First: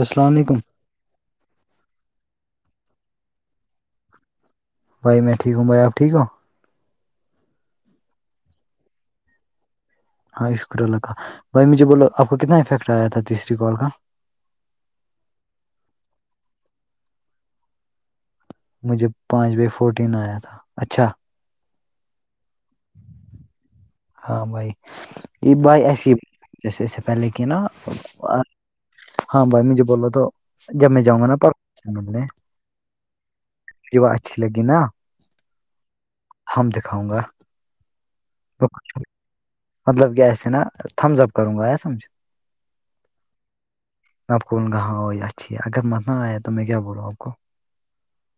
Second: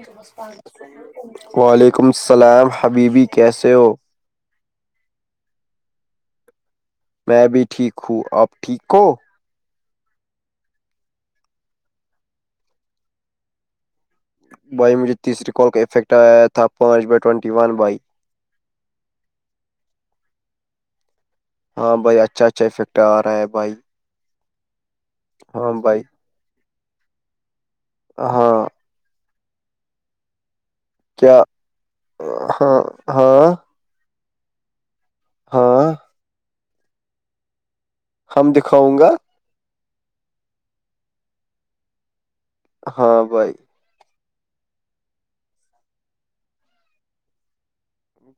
السلام علیکم وعلیکم السلام حبیبی کیسے ہو بائی میں ٹھیک ہوں بائی آ ٹھیک ہو میں بھی ٹھیک ہوں آپ ٹھیک ہو ہاں شکر اللہ کا بھائی مجھے بولو آپ کو کتنا افیکٹ آیا تھا تیسری کال کا بھائی مجھے تیسری کال کا افیکٹ آیا تھا پانچ بائی ٹینٹی ون بائی مجھے پانچ بائی فورٹین آیا تھا اچھا ہاں بھائی اچھا اچھافیکٹ آ رہا ہے بھائی ہاں بھائی یہ بھائی ایسیے جیسے ایسے پہلے کی نا ہاں ہاں بھائی مجھے بول رہو تو جب میں جاؤں گا نا کیا پر مے ہاں ہاں ج وہ اچ لگی نا ہاں ہم دکھاؤں گا [unintelligible] ہم دکھاؤں گا مطلب کہ ایسے نا تھمز اپ کروں گا سمجھ ہاں بھائی میں آپ کو بول گااں وہ اچھی ہے اگر متنا آیا تو میں کیا بولاوں آپ کو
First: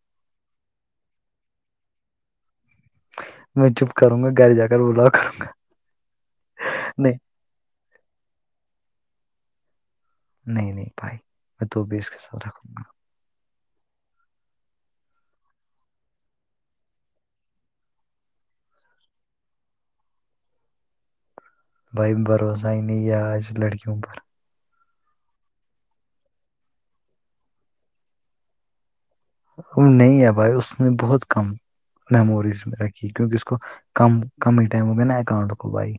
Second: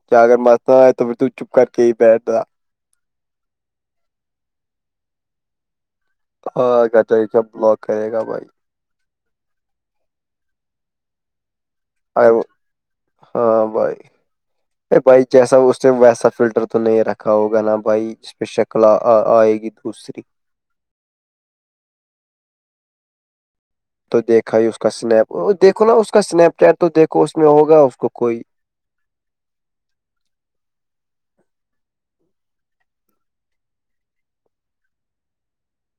ج اگر مس نہ آئے تو پھر ت چپ کر کے ہی بیٹھ د میں چپ کروں گا گھر جا کر بولاؤ کروں گا ہاںگر کیا بلاک کرے گا بھائی نہیں نہیں بھائی میں تو بھی اس کے ارے ساتھ رکھوں گا ہاں بھائی ا بھائی جیسا اسٹ ویسا فلٹر تو نہیں رکھا ہوگا نا بھائی ج پہ شکل آئے گی دوسری بھائی بھروسہ ن یہ آج لڑکیوں کو تو دیکھا ہی اس کا سنیپ دیکھو نا اس کا سنیپ چیٹ تو دیکھو اس میں ہوگا اس کو کوئی ا نہیں ہے بھائی اس نے بہت کم میموریز میں رکھی کیوںکہ اس کو کم کم ہی ٹائم ہو میں نا اکاؤنٹ کو بائی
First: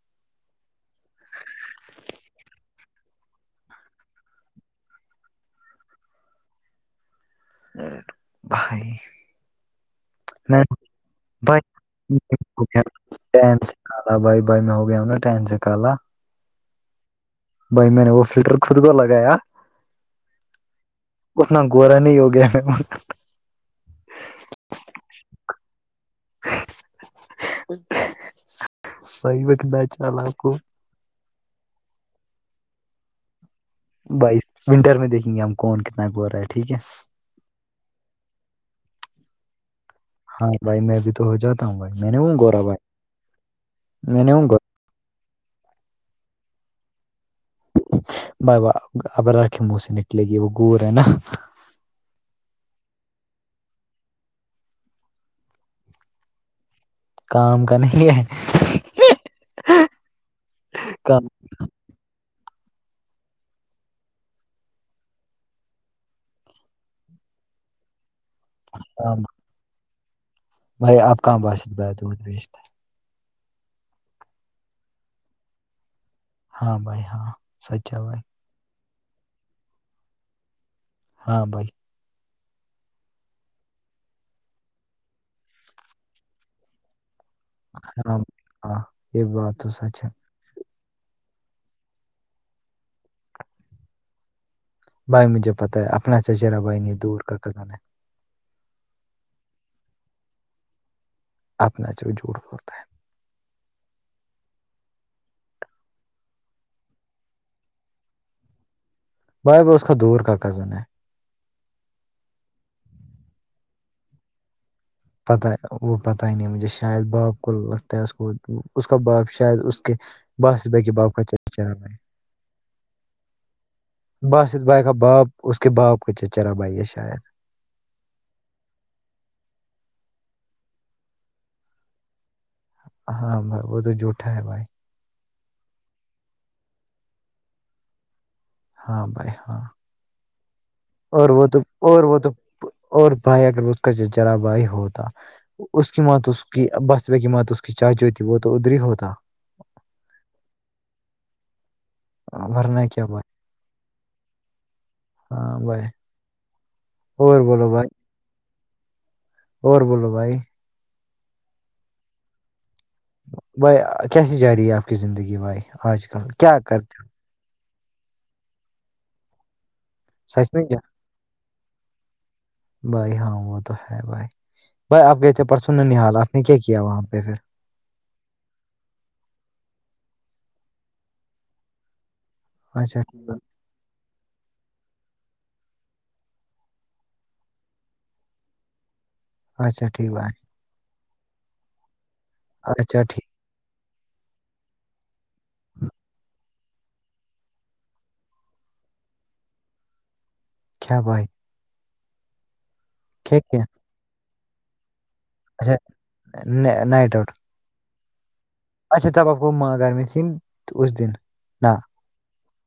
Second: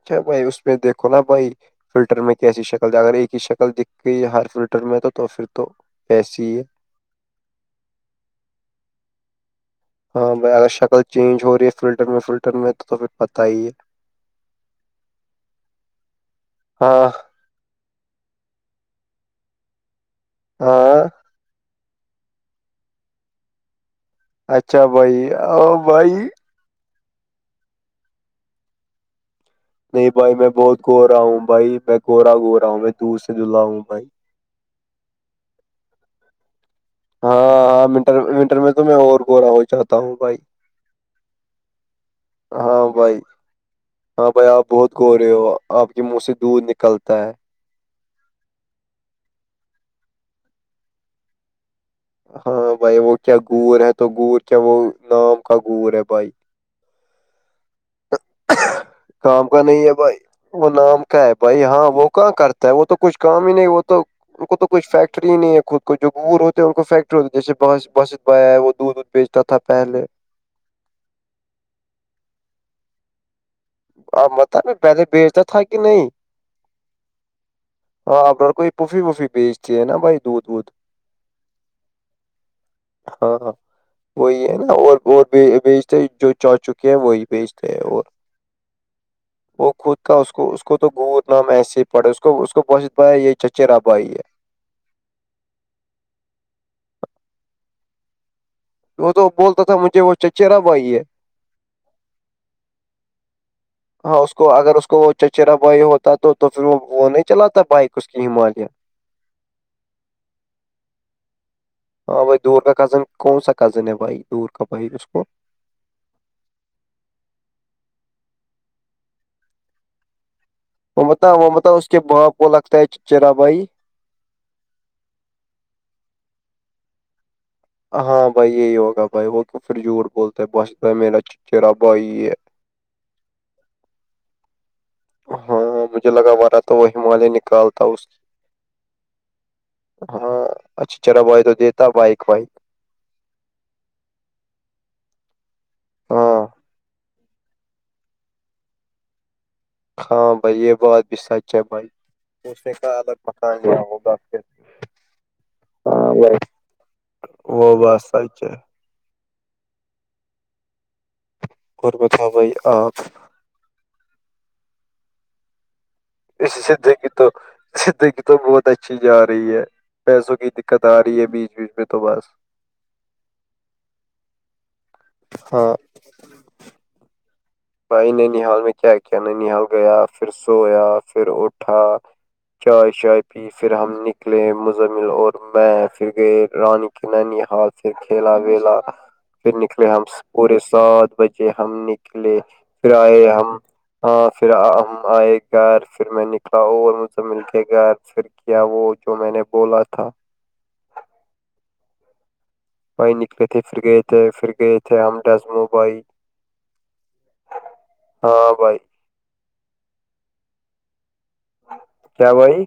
اچھا بھائی اس میں دیکھو نا بھائی فلٹر میں کیسی شکل د اگر ایک ہی شکل دکھ گئی ہر فلٹر میں تو پھر تو پیسی [unintelligible] ا بائی [unintelligible] ہاں ب بھائی اگر شکل چینج ہو بھائی رہی ہے فلٹر میں فلٹر میں تو تو پھر پت ہی ہے بھائی میں ہو گیا ٹین سے کالا [unintelligible] [inaudible] ہاں [inaudible] [unintelligible] بھائی میں نے وہ فلٹر خود کو لگایا ہاں اتنا گورا نہیں ہو گیا اچھا بھائی اور بھائی ا [unintelligible] [inaudible] صحی و کہ [unintelligible] [inaudible] نہیں بھائی میں بہت گو رہا ہوں بھائی میں کوورا گو رہا ہوں میں دور سے دلہا ہوں بھائی بائی ونٹر میں دیکھیں گے ہم کون کتنا کو رہا ہے ٹھیک ہے ہاںنٹر ونٹر میں تو میں اور ب رہا ہوں چاہتا ہوں بھائی ہاں میں بھی تو ہو جاتا ہوں بھائی میں نے ہوں گورا ہاں بھائی وئی [unintelligible] [inaudible] میں نے ہوں گ بہت گورے ہو آپ کے منہ سے دودھ نکلتا ہے بائی ابرار کے منہ سے نکلے گی وہ گور ہے نا ہاں بھائی وہ کیا گور ہے تو گور کیا وہ نام کا گور ہے بھائی کام کا نہیں ہے کام کا نہیں ہے بھائی وہ نام کا کام ہے بھائی ہاں وہ کہاں کرتا ہے وہ تو کچھ کام ہی نہیں وہ تو ان کو تو کچھ فیکٹری ہی نہیں ہے خود کو جو بور ہوتے ہیں ان کو فیکٹری ہوتی جیسے وہ دودھ وھ کام بیچتا تھا پہلے بھائی آپ کہاں باس آ متب پہلے بیچتا تھا کہ نہیں ہاں بھائی ہاں سچ ہے بھائی ہاں آپر کوئی پوفی وفی بیچتی ہے نا بائی دودھ وودھ ہاں بھائی ہاں ہاں وہی ہے نا اور بیجتے جو چا چکے ہیں وہی بیجتے ہاں ہاں یہ بات تو وہ سچ خود ہے کا اس اس کو تو گوت نام ایسے ہی پڑے اس کو اس کو بش بیا یہ چچیرا بھائی ہے بھائی مجھے پتہ ہے اپنا چجیرا بھائی نہیں دور کا کزن ہے وہ تو بولتا تھا مجھے وہ چچ را بھئی ہے اپنے سے بھی جووٹ پتا ہے ہاں اس کو اگر اس کو چچرا بھائی ہوتا تو تو پھر وہ وہ نہیں چلاتا بائک اس کی ہمالیہ بھائی اس کا دور کا کزن ہے ہاں بھائی دور کا کزن کون سا کزن ہے بھائی دور کا بھائی اس کو پ وہ پتا ہی نہیں مجھے شاید باپ کو لگتا ہے اس کو اس کا باپ شاید اس کے بس بیک [unintelligible] وہ بتا وہ بتا اس کے باںپ کو لگتا ہے چرا بھائی بس ات بائی کا باپ اس کے باپ کا چچرا بھائی یہ شاید ہاں بھائی یہی ہوگا بھائی وہ پھر جھوٹ بولتا ہے بس بھائی میرا چ چرا بھائی ہاں بائی وہ تو جٹا ہے بھائی ہاں مجھے لگا ہو رہا تھا وہ ہمالیہ نکالتا اس ہاں بھائی ہاں ہاں اچھا چرا اور بائی وہ تو دیتا اور وہ بائک تو بائیک اور بھائی اگر اس کا جرا بھائی ہوتا اس کی موت ہاں اس کی بس کہ مات تو اس کی چائے جو ہو تھی وہ تو ادری ہی ہوتا ہاں بھائی یہ بات بھی سچ ہے بھائی اسے ورنہ کا کیا الگ بھائی بتاان گیا ہوگا پھر ہاں اور وہ بولو بھائی بس سچ اور بولو بھائی اور بتؤ بھائی آپ بھائی کیسی جا رہی ہے آپ کی زندگی بھائی آج کل کیا کرتے ہو زدگی تو زدگی تو بہت اچھی جا رہی ہے پیسوں کی سچ میں کیا دقت آ رہی ہے بیچ بیچ میں تو بس بھائی ہاں وہ تو ہے بھائی بھائی آپ کہتے پرسوں ہاں حالات اس نے کیا کیا وہاں پہ پھر بھائی ننیی حال میں کیا کیا ننی حال گیا پھر سویا پھر اٹھا چائے اچھا چائے ٹھیک بھائی، پیس پھر ہم نکلے مجمل اور میں پھر گئے رانی کی نینی حال سے کھیلا بلا [unintelligible] پھر نکلے اچھا ہم ٹھیک بھائی پورے سات بجے ہم نکلے پھر اچھا ٹھیک آئے ہم ہاں پھر ہم آئے گھر پھر میں نکلا اور مجھ سے مل کے گھر پھر کیا وہ جو میں نے بولا تھا کیا بھائے بائی کیا نکلے تھے کیا پھر گئے تھے پھر گئے تھے امداز مبئی اچھا نائٹ آؤٹ ہاں بھائی اچھا تب آپ کو م گھرمی تن اس دن نہ کیا بھائی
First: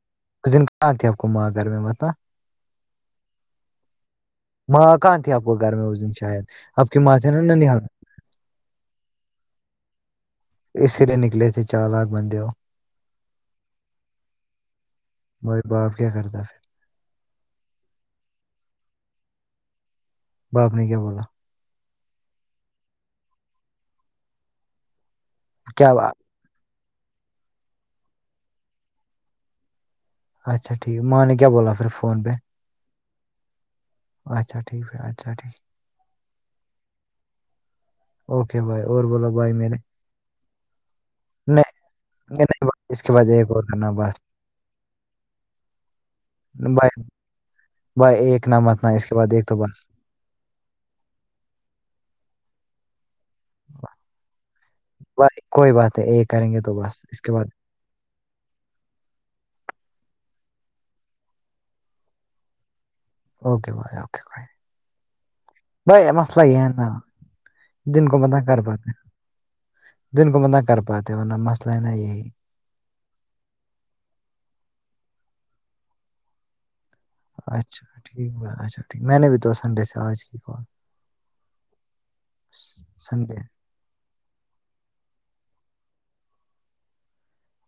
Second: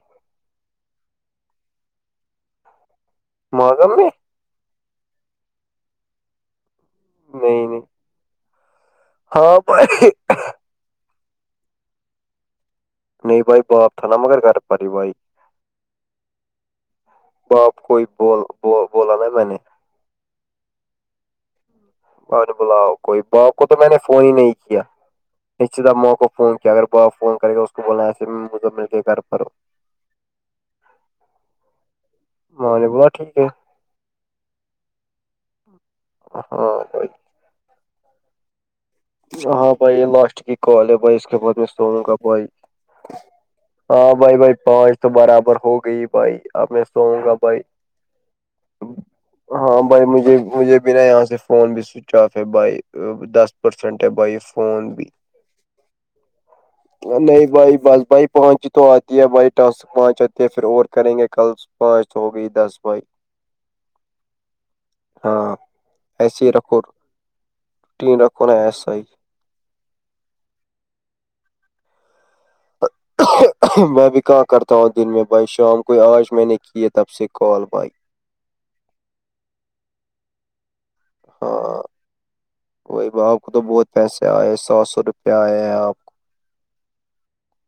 دن کہاں آ کو ماں گھر میں مت مگم میں ماں کہاں تھی آپ کو گھر میں اس دن شاید آپ کی ماں تھھی نا نہیں ننال نہیں ہاں پ اسی لیے نکلے تھے چار لاکھ بندے ہو نہیں بھائی باپ تھا نا مگر کر پی بھائی م باپ کیا کرتا پھر باپ کوئی بول بولا نا میں نے باپ نے کیا بولا ب بلاؤ کوئی با کو تو میں نے فون ہی نہیں کیا نچد کیا با- موقع فون کیا اگر بپ فون کرے اس کو بولنا ایسے مجھے مل کے گھر پر اچھا ٹھیک ہے ماں نے کیا بولا پھر فون پہ ماں نے بوا ٹھیک ہے اچھا ٹھیک ہے اچھا ٹھیک ہاں بھائی اوکے بھائی اور ب ہاں بھائی لاسٹ کی کال ہے بھائی اس ب نہیں میں سووں گا بھائی نہیں اس کے بعد ایک اور کرنا ہاں بس بھائی بھائی پانچ تو برابر ہو گئی بھائی آپ میں بھائی سوؤں گا بھائی بھائی ایک نہ متنا اس کے بعد ایک تو ہاں بس بھائی مجھے مجھے بنا یہاں سے فون بھی سوئچ آف ہے بائی دس بائی فون بھی بھائی کوئی بات ہے ایک کریں گے تو بس اس کے بعد نہیں بائی بس بائی پانچ تو آتی ہے بھائی ٹانسک پانچ آتی ہے پھر اور کریں گے کل پانچ تو ہو گئی دس بائی اوکے بائے اوکے بائے ہاں بھائی مسئلہ ایسے ہی یہ ہے رکھو نا دن کو روٹین متع رکھو نا کر پاتے ایسا ہی دن کو میں نہ کر پاتے ورہ مسئلہ ہے نا یہی میں بھی کہ کرتا ہوں دن میں بھائی شام کوئی آج میں نے کے تھ اچھاٹھیکچھا میں نے بھی تو سنڈے سے آج کی کال ہاں وہی ب سنڈے آپ کو تو بہت پیسے آئے ہیں سو سو روپے آئے ہیں آپ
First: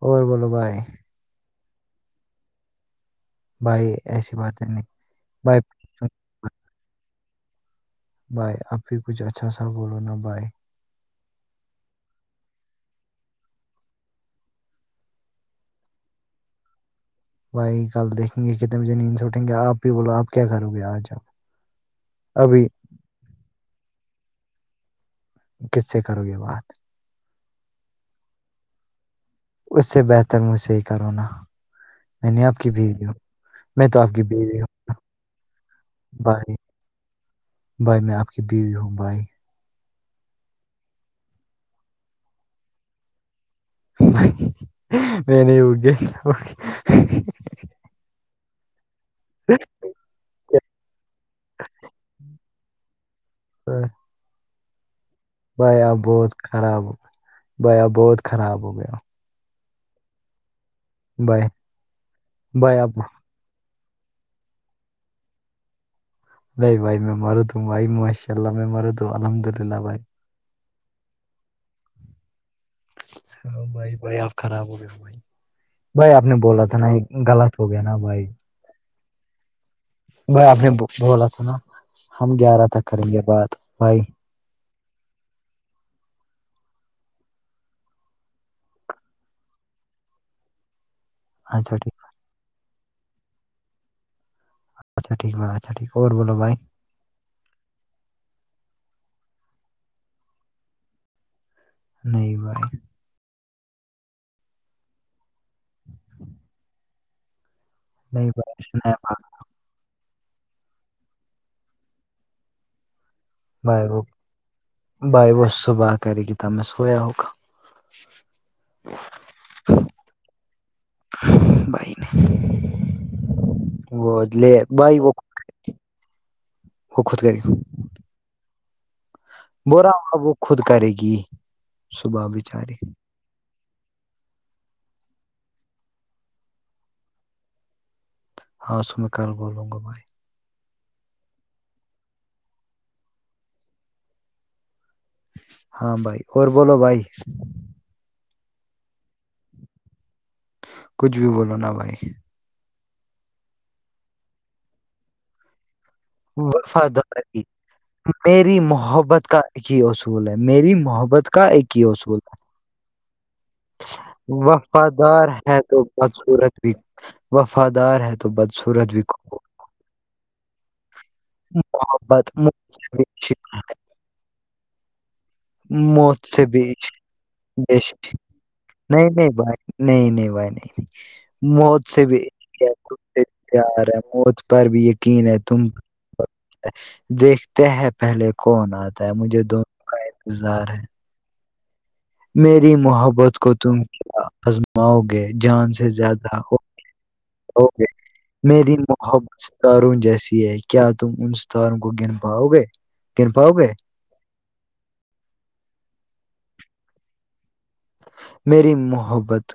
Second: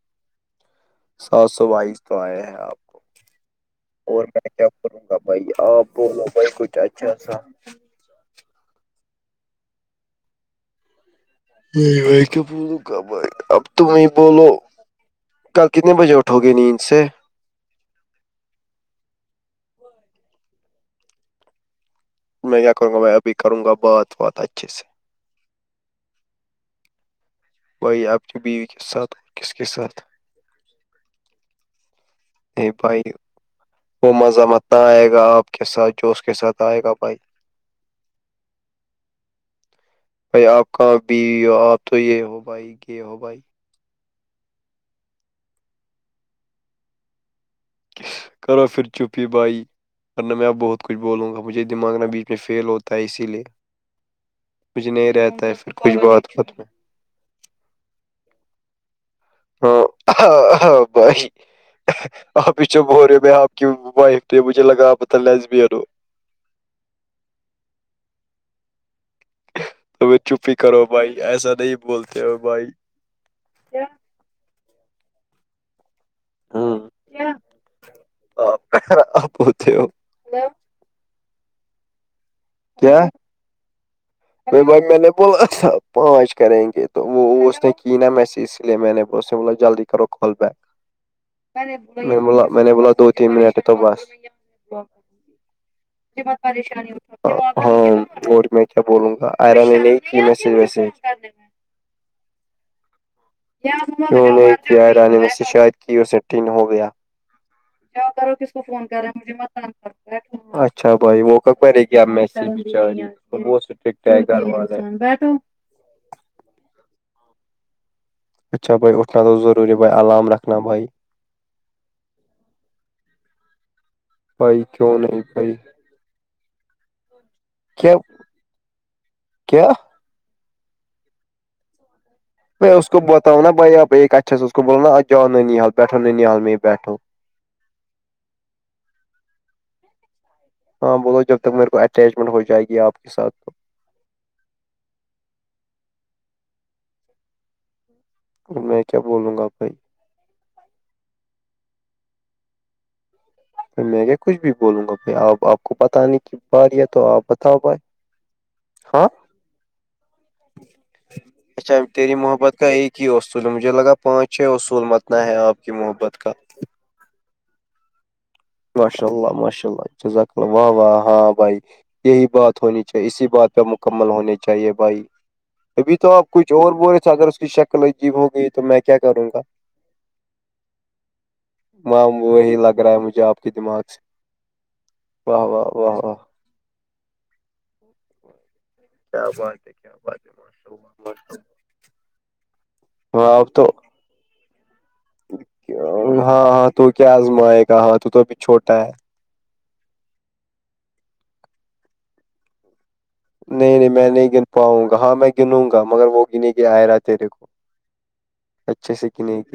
اور بولو بھائی سات سو بائیس تو آئے ہیں آپ کو بھائی اور ایسی میں باتیں کیا نہیں کروں گا بھائی آپ بولو بھائی کچھ اچھا سا بھائی آپ بھی کچھ اچھا سا بولو نا بھائی نہیں بھائی کیا بولو گ بھائی اب تم نہیں بولو کل کتنے بجے اٹھو گے نیند سے بھائی کل دیکھیں گے کتنے بجے نیند سے اٹھیں گے آپ بھی بولو آپ کیا کرو گے آج آپ میں ابھی کیا کروں گا میں ابھی کروں گا بات بات اچھے سے کس سے کرو گے بات وہ آب کے ب وک ساتھ کس کے اس سے ساتھ بہتر مجھ سے ہی کرو نا میں نے آپ کی نہیں بھیڑ بھائی ل وہ مزامت نہ آئے گا آپ کے ساتھ جوش کے بھائی ساتھ آئے گا بھائی بھائی میں آپ کی بیوی ہوں بائی بھائی آپ کا بھی آپ تو یہ ہو بھائی یہ ہو بھائی میں نہیں اگی کرو پھر چھپی بائی گے کر ن میںپ بہت کچھ بولوں گا مجھے دماغ نہ بیچ میں فیل ہوتا ہے اسی لیے مجھے نہیں رہتا ہے پھر بھائییا کچھ بہت بات بات میں خراب ہو گیا بھائییا بہت خراب ہو گیا ہ ہ بھائی آپ ہی چپ ہو رہے میں آپ کہ وائٹ بجھے لگاپت لسبو نہیں بائی میں مر تو بھائی ماشاء اللہ میں م تو الحمد اللہ بھائی کوئی چپ ہی کرو بھائی ایسا نہیں بولتے ہو بھائی ہاں بھائی بھائی آپ خراب ہو گیا بھائی بھائی آپ نے بولا تھا نا غلط ہو گیا نا بھائی ہرا آپت بائی آپ نے بولا تھا نا ہم گیارہ تھا کریں گے بات بھائی ب بھائی میں نے بولا تھا پانچ کریں گے تو وہ اس نےقینا میں سے اس لیے میں نے بسے بولے جلدی کرو کول ب ہے [inaudible] اچھا ٹھیک میں بولا میں نے بولا دو تین منٹ تو بس اچھا ٹھیک ب اچھا ٹھیک اور بولو بائی ہاں اور میں کیا بولوں گا آر میج ویسج کر دینا نہیں بھی نہیں نہیں کیایران میں سے شاید کی اسٹین ہو گیا جو نہیں کرو کس کو بھائی فون سنا کر رہا ہے بھائی مجھے مت اچھا بھائی وہ کوئی نہیں جا رہی ہے بہت بھائی وہ اسٹرائیکر ہے گھر بھائی والے وہ صبح کری گتا میںس ہوویا ہوگ اچھا بھائی اٹھنا تو ضروری بھائی الام رکھنا بھائی بائی وہ ل بھائی بائی کیوں وہ نہیں بھائی وہ خود کری کہ [unintelligible] [inaudible] ب رہا ہو وہ خود کرے گی صبح بھی میں اس کو بتاؤ نا بائی آپ ایک اچھا سے اس کو بول نا آج جؤ ننی حال بیٹھو ننی حال میں ہی بیٹھو ہاں تو میں کل بولوں گا بھائی ہاں بولو جب تک میرے کو اٹیچمنٹ ہو جائے گی آپ کے ساتھ تو ہاں بھائی اور بولو بھائی میں کیا بولوں گا بھائی کچھ بھی بولو نا بھائی میں یہ کچھ بھی بولوں گا بائی آپ آپ کو بتانے کی بار تو آپ وفاداری بتاؤ ب میری محبت کا ایک ہی اصول ہے میری محبت کا اچھا ایک ہی تیری اصول ہے محبت کا ایک ہی اصول ہے مجھے لگا پانچ چھ اصول متنا وفادار ہے آپ کی تو محبت کا بدصورت وفادار ہے تو ب ماشاء اللہ ماشاء اللہ ذخللم واہ واہ ہ بھائی یہی محبت موت بات ہونی سے بھی چاہیے اسی بات عشق پہ مکمل ہونی چاہیے بھائی ہے، ابھی تو آپ موت سے کچھ بھی اور بولے عشق- تھے اگر اس کی بے شکل عجیب عشق- ہو گئی تو میں کیا نہیں کروں نہیں گا بھائی نہیں نہیں بھائی نہیں مت سے وہاں بھی وہی لگ رہا ہے مجھے آپ کے دماغ پیار ہے موت پر بھی یقین ہے تم ا ا دیکھتے ہیں پہلے کون آتا ہے کیا مجھے بات ہے دونوں کیا کا بات ہے انتظار ماشاء ہے اللہ ماشاء میری اللہ۔ محبت ہاں کو اب تو تم ماؤگے جان سے ہاں ہاں تو کیا آزمائے گا زیادہگے ہاں تو تو ابھی میری چھوٹا ہے محبت ستاروں جیسی ہے کیا تم ان ستاروں کو گن پاؤ گے گن پاؤ گے نہیں نہیں میں نہیں گن پاؤں گا ہاں میں گنوں گا مگر وہ گنے کے آئے رہا تیرے کو میری اچھے سے گنے محبت گی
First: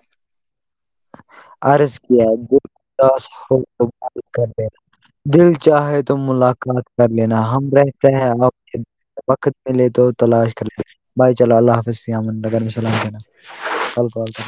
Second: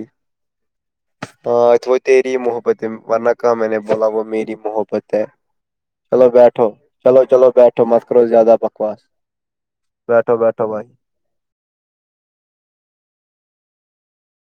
ہاں تو وہ تیری محبت [unintelligible] ہے ورنہ کہاں میں نے بولا وہ میری محبت ہے چلو بیٹھو کر چلو لینا چلو ہم بیٹھو مت رہتے کرو ہیں آپ زیادہ بکواس وقت میں لے تو بیٹھو تلاش کر بیٹھو لتے بھائی چلو اللہ حافظ فم